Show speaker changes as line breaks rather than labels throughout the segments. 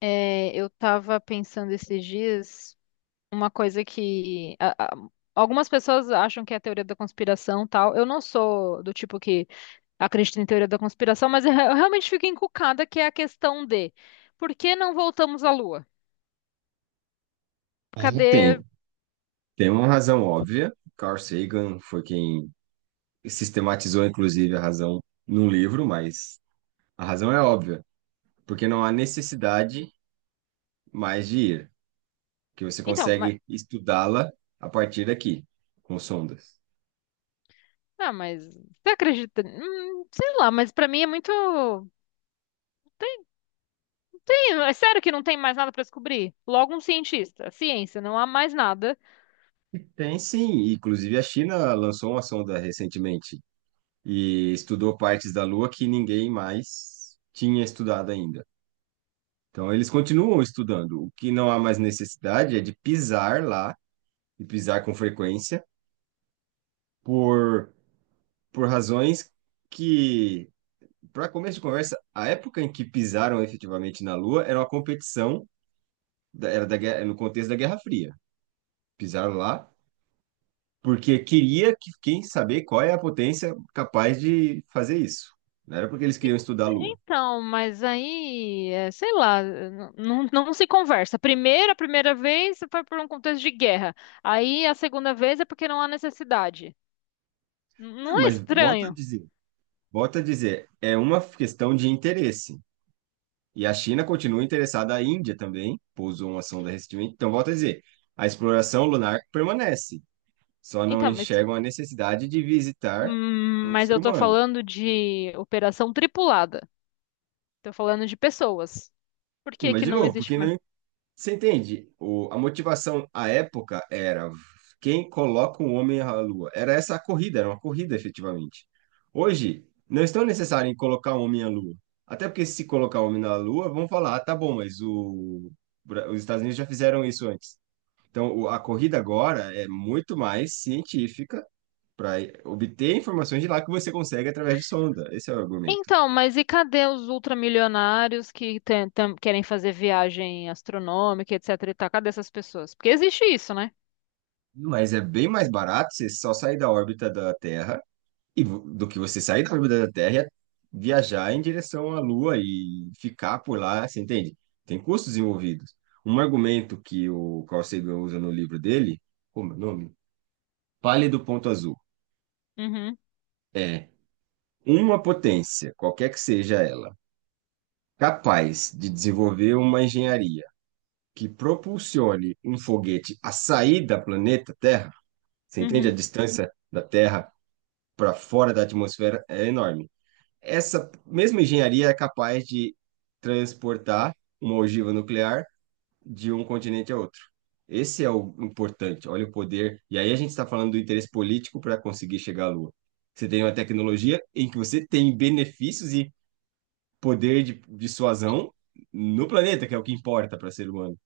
É, eu tava pensando esses dias uma coisa que algumas pessoas acham que é a teoria da conspiração, tal. Eu não sou do tipo que acredita em teoria da conspiração, mas eu realmente fico encucada que é a questão de por que não voltamos à Lua?
É,
Cadê?
tem, tem uma razão óbvia. Carl Sagan foi quem sistematizou, inclusive, a razão num livro, mas a razão é óbvia, porque não há necessidade mais de ir, que você
Então, mas,
consegue estudá-la a partir daqui, com sondas.
ah, mas você acredita? Sei lá, mas pra mim é tem, é sério que não tem mais nada pra descobrir? Logo um cientista, ciência, não há mais nada.
E tem sim, inclusive a China lançou uma sonda recentemente e estudou partes da Lua que ninguém mais tinha estudado ainda. Então eles continuam estudando. O que não há mais necessidade é de pisar lá, e pisar com frequência por, por razões que, para começo de conversa, a época em que pisaram efetivamente na Lua era uma competição, era da, no contexto da Guerra Fria. Pisaram lá porque queria que quem saber qual é a potência capaz de fazer isso. Não era porque eles queriam estudar a Lua.
Então, mas aí, é, sei lá, não, não se conversa. Primeiro, a primeira vez foi por um contexto de guerra. Aí a segunda vez é porque não há necessidade. Não
Não,
é
mas
estranho?
volta a dizer, é uma questão de interesse. E a China continua interessada, a Índia também pousou uma sonda recentemente. Então, volta a dizer, a exploração lunar permanece. Só não
Então,
enxergam a necessidade de visitar um
mas
ser
eu tô
humano.
falando de operação tripulada. Tô falando de pessoas. Por que
Mas,
que
de
não
novo,
existe
porque
mais?
não, você entende? O, a motivação à época era quem coloca um homem à lua. Era essa a corrida, era uma corrida, efetivamente. Hoje, não é tão necessário em colocar um homem à lua. Até porque se colocar um homem na lua, vão falar, ah, tá bom, mas o, os Estados Unidos já fizeram isso antes. Então, a corrida agora é muito mais científica para obter informações de lá que você consegue através de sonda. Esse é o argumento.
Então, mas e cadê os ultramilionários que querem fazer viagem astronômica, etc e tal? Cadê essas pessoas? Porque existe isso, né?
Mas é bem mais barato você só sair da órbita da Terra e do que você sair da órbita da Terra e viajar em direção à Lua e ficar por lá, você entende? Tem custos envolvidos. Um argumento que o Carl Sagan usa no livro dele, como é o nome? Pálido Ponto Azul,
Uhum,
é uma potência, qualquer que seja ela, capaz de desenvolver uma engenharia que propulsione um foguete a sair da planeta Terra, você entende a
uhum,
distância da Terra para fora da atmosfera é enorme. Essa mesma engenharia é capaz de transportar uma ogiva nuclear de um continente a outro. Esse é o importante. Olha o poder. E aí a gente está falando do interesse político para conseguir chegar à Lua. Você tem uma tecnologia em que você tem benefícios e poder de dissuasão no planeta, que é o que importa para ser humano.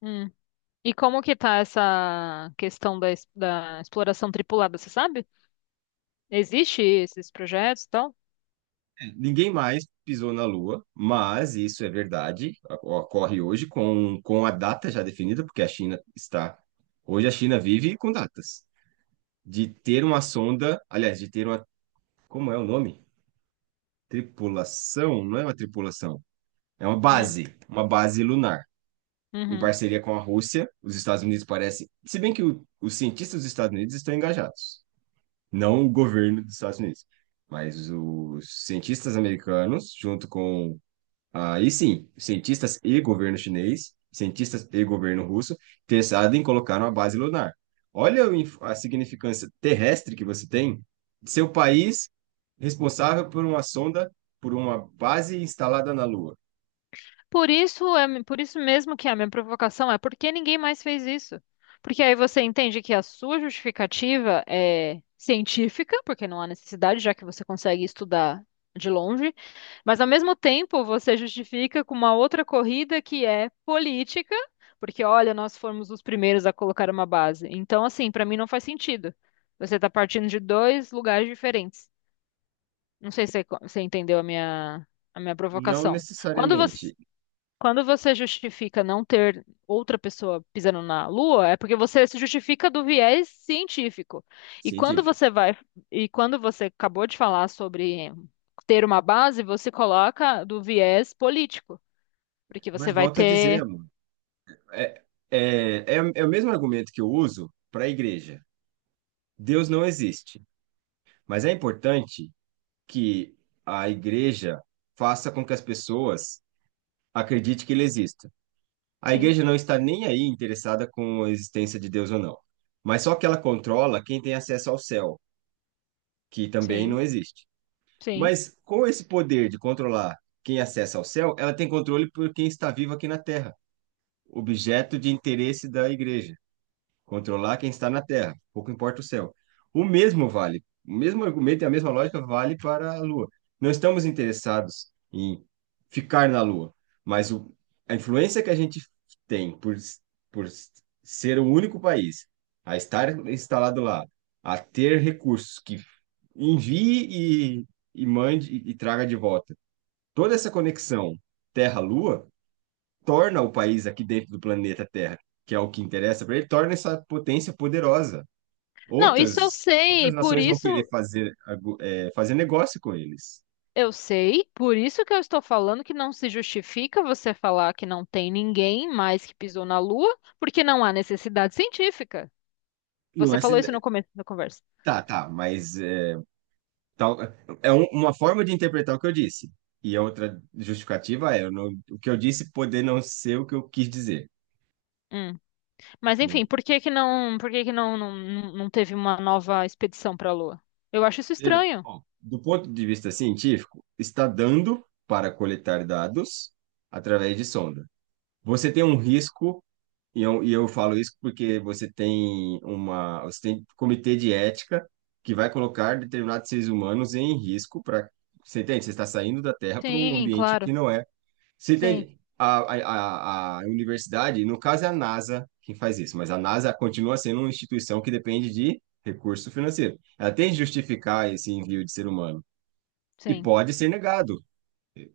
uhum. E como que tá essa questão da, da exploração tripulada, você sabe? Existe esses projetos e tal?
Ninguém mais pisou na Lua, mas isso é verdade, ocorre hoje com a data já definida, porque a China está. Hoje a China vive com datas. De ter uma sonda, aliás, de ter uma. Como é o nome? Tripulação? Não é uma tripulação, é
Hum,
uma base lunar, em
uhum.
parceria com a Rússia. Os Estados Unidos parecem. Se bem que os cientistas dos Estados Unidos estão engajados, não o governo dos Estados Unidos. Mas os cientistas americanos, junto com, aí sim, cientistas e governo chinês, cientistas e governo russo, interessados em colocar uma base lunar. Olha o a significância terrestre que você tem, seu país responsável por uma sonda, por uma base instalada na Lua.
Por isso é, por isso mesmo que é a minha provocação é por que ninguém mais fez isso? Porque aí você entende que a sua justificativa é científica, porque não há necessidade, já que você consegue estudar de longe, mas ao mesmo tempo você justifica com uma outra corrida que é política, porque olha, nós fomos os primeiros a colocar uma base. Então, assim, para mim não faz sentido. Você está partindo de dois lugares diferentes. Não sei se você você entendeu a minha
Não
provocação. Quando você
necessariamente
quando você justifica não ter outra pessoa pisando na Lua, é porque você se justifica do viés científico. E quando
científico.
você vai, e quando você acabou de falar sobre ter uma base, você coloca do viés político, porque você
Mas
vai
volto a
ter,
dizer, amor, é, é o mesmo argumento que eu uso para a igreja. Deus não existe, mas é importante que a igreja faça com que as pessoas acredite que ele exista. A
sim,
igreja não está nem aí interessada com a existência de Deus ou não, mas só que ela controla quem tem acesso ao céu, que também
sim,
não existe.
sim.
Mas com esse poder de controlar quem acessa ao céu, ela tem controle por quem está vivo aqui na terra, objeto de interesse da igreja. Controlar quem está na Terra, pouco importa o céu. O mesmo vale, o mesmo argumento e a mesma lógica vale para a Lua. Não estamos interessados em ficar na Lua, mas o, a influência que a gente tem por ser o único país a estar instalado lá, a ter recursos que envie e mande e traga de volta. Toda essa conexão Terra-Lua torna o país aqui dentro do planeta Terra, que é o que interessa para ele, torna essa potência poderosa.
Não, isso eu
Outras,
sei,
outras
por
nações vão querer
isso
fazer, é, fazer negócio com eles.
eu sei, por isso que eu estou falando que não se justifica você falar que não tem ninguém mais que pisou na Lua, porque não há necessidade científica.
Não
Você
é
falou isso no
se...
começo da conversa.
Tá, tá, mas é, tal... é uma forma de interpretar o que eu disse. E a outra justificativa é eu não- o que eu disse poder não ser o que eu quis dizer.
Hum. Mas enfim,
Hum.
por que que não, por que que não, não, não não teve uma nova expedição para a Lua? Eu acho isso
Entendeu?
estranho.
Ó, do ponto de vista científico, está dando para coletar dados através de sonda. Você tem um risco. E eu falo isso porque você tem uma, você tem comitê de ética que vai colocar determinados seres humanos em risco para, você entende? Você está saindo da Terra para um
Sim,
ambiente
claro.
que não é. Você
Sim,
entende? A universidade, no caso é a NASA quem faz isso, mas a NASA continua sendo uma instituição que depende de recurso financeiro. Ela tem que justificar esse envio de ser humano e
sim.
pode ser negado.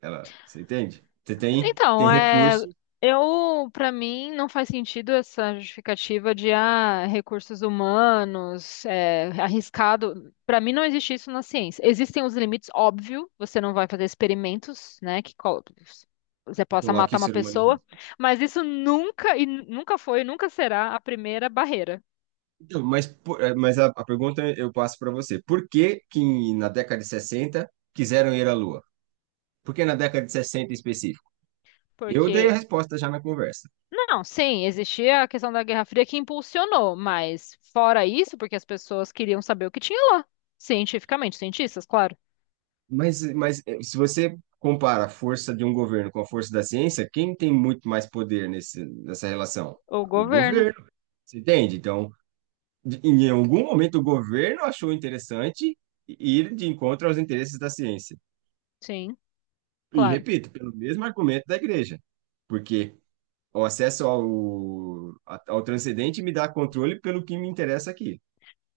Ela, você entende? Você tem, tem
Então, é,
recurso
eu, para mim, não faz sentido essa justificativa de ah, recursos humanos, é, arriscado. Para mim, não existe isso na ciência. Existem os limites, óbvio, você não vai fazer experimentos, né, que você
que
possa
coloca
matar
o
uma
ser humano em
pessoa,
risco.
mas isso nunca e nunca foi, e nunca será a primeira barreira,
Então, mas, mas a pergunta eu passo para você. Por que que na década de 60 quiseram ir à Lua? Por que na década de 60 em específico? Eu dei a
porque
resposta já na conversa.
não, sim, existia a questão da Guerra Fria que impulsionou, mas fora isso, porque as pessoas queriam saber o que tinha lá, cientificamente, cientistas, claro.
Mas se você compara a força de um governo com a força da ciência, quem tem muito mais poder nesse, nessa relação?
O
O
governo,
governo. Você entende? Então, em algum momento o governo achou interessante ir de encontro aos interesses da ciência.
sim,
E
claro.
repito, pelo mesmo argumento da igreja. Porque o acesso ao, ao transcendente me dá controle pelo que me interessa aqui.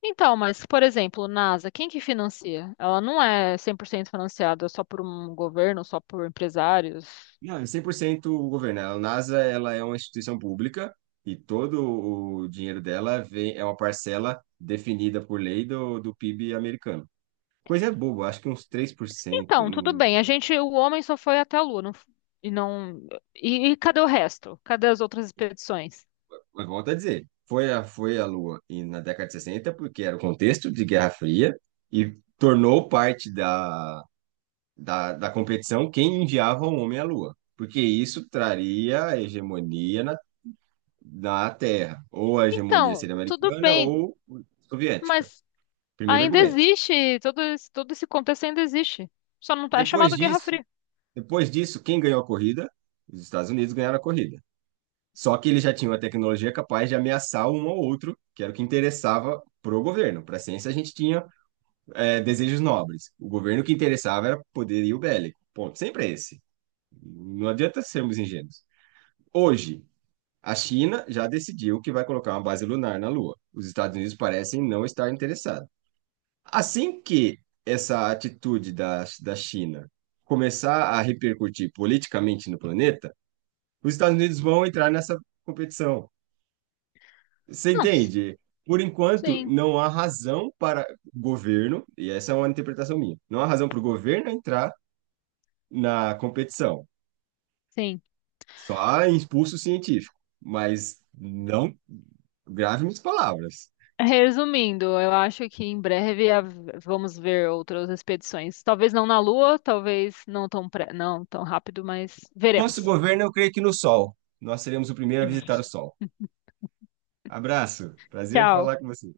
Então, mas, por exemplo, NASA, quem que financia? Ela não é 100% financiada só por um governo, só por empresários.
Não, é 100% o governo. A NASA, ela é uma instituição pública e todo o dinheiro dela vem, é uma parcela definida por lei do, do PIB americano. Coisa boba, acho que uns 3%.
Então, tudo
Hum.
bem, a gente, o homem só foi até a Lua, e não, e cadê o resto? Cadê as outras expedições?
Mas volto a dizer, foi a, foi a Lua e na década de 60 porque era o contexto de Guerra Fria e tornou parte da, da, da competição quem enviava o homem à Lua, porque isso traria a hegemonia na, na Terra, ou a hegemonia
Então,
seria
tudo
americana
bem,
ou soviética.
mas
Primeiro
ainda
argumento.
existe, todo esse contexto ainda existe. Só não tá, é
Depois
chamado Guerra
disso,
Fria.
depois disso, quem ganhou a corrida? Os Estados Unidos ganharam a corrida. Só que eles já tinham a tecnologia capaz de ameaçar um ao outro, que era o que interessava pro governo. Para a ciência, a gente tinha desejos nobres. O governo que interessava era poderio bélico. Ponto. Sempre é esse. Não adianta sermos ingênuos. Hoje, a China já decidiu que vai colocar uma base lunar na Lua. Os Estados Unidos parecem não estar interessados. Assim que essa atitude da, da China começar a repercutir politicamente no planeta, os Estados Unidos vão entrar nessa competição. Você
Não, s-
entende? Por enquanto,
sim,
não há razão para o governo, e essa é uma interpretação minha, não há razão para o governo entrar na competição.
sim.
Só há impulso científico, mas não grave minhas palavras.
Resumindo, eu acho que em breve vamos ver outras expedições. Talvez não na Lua, talvez não tão, pre- não tão rápido, mas
Nosso
veremos.
governo, eu creio que no Sol. Nós seremos o primeiro a visitar o Sol. Abraço. Prazer
Tchau.
falar com você.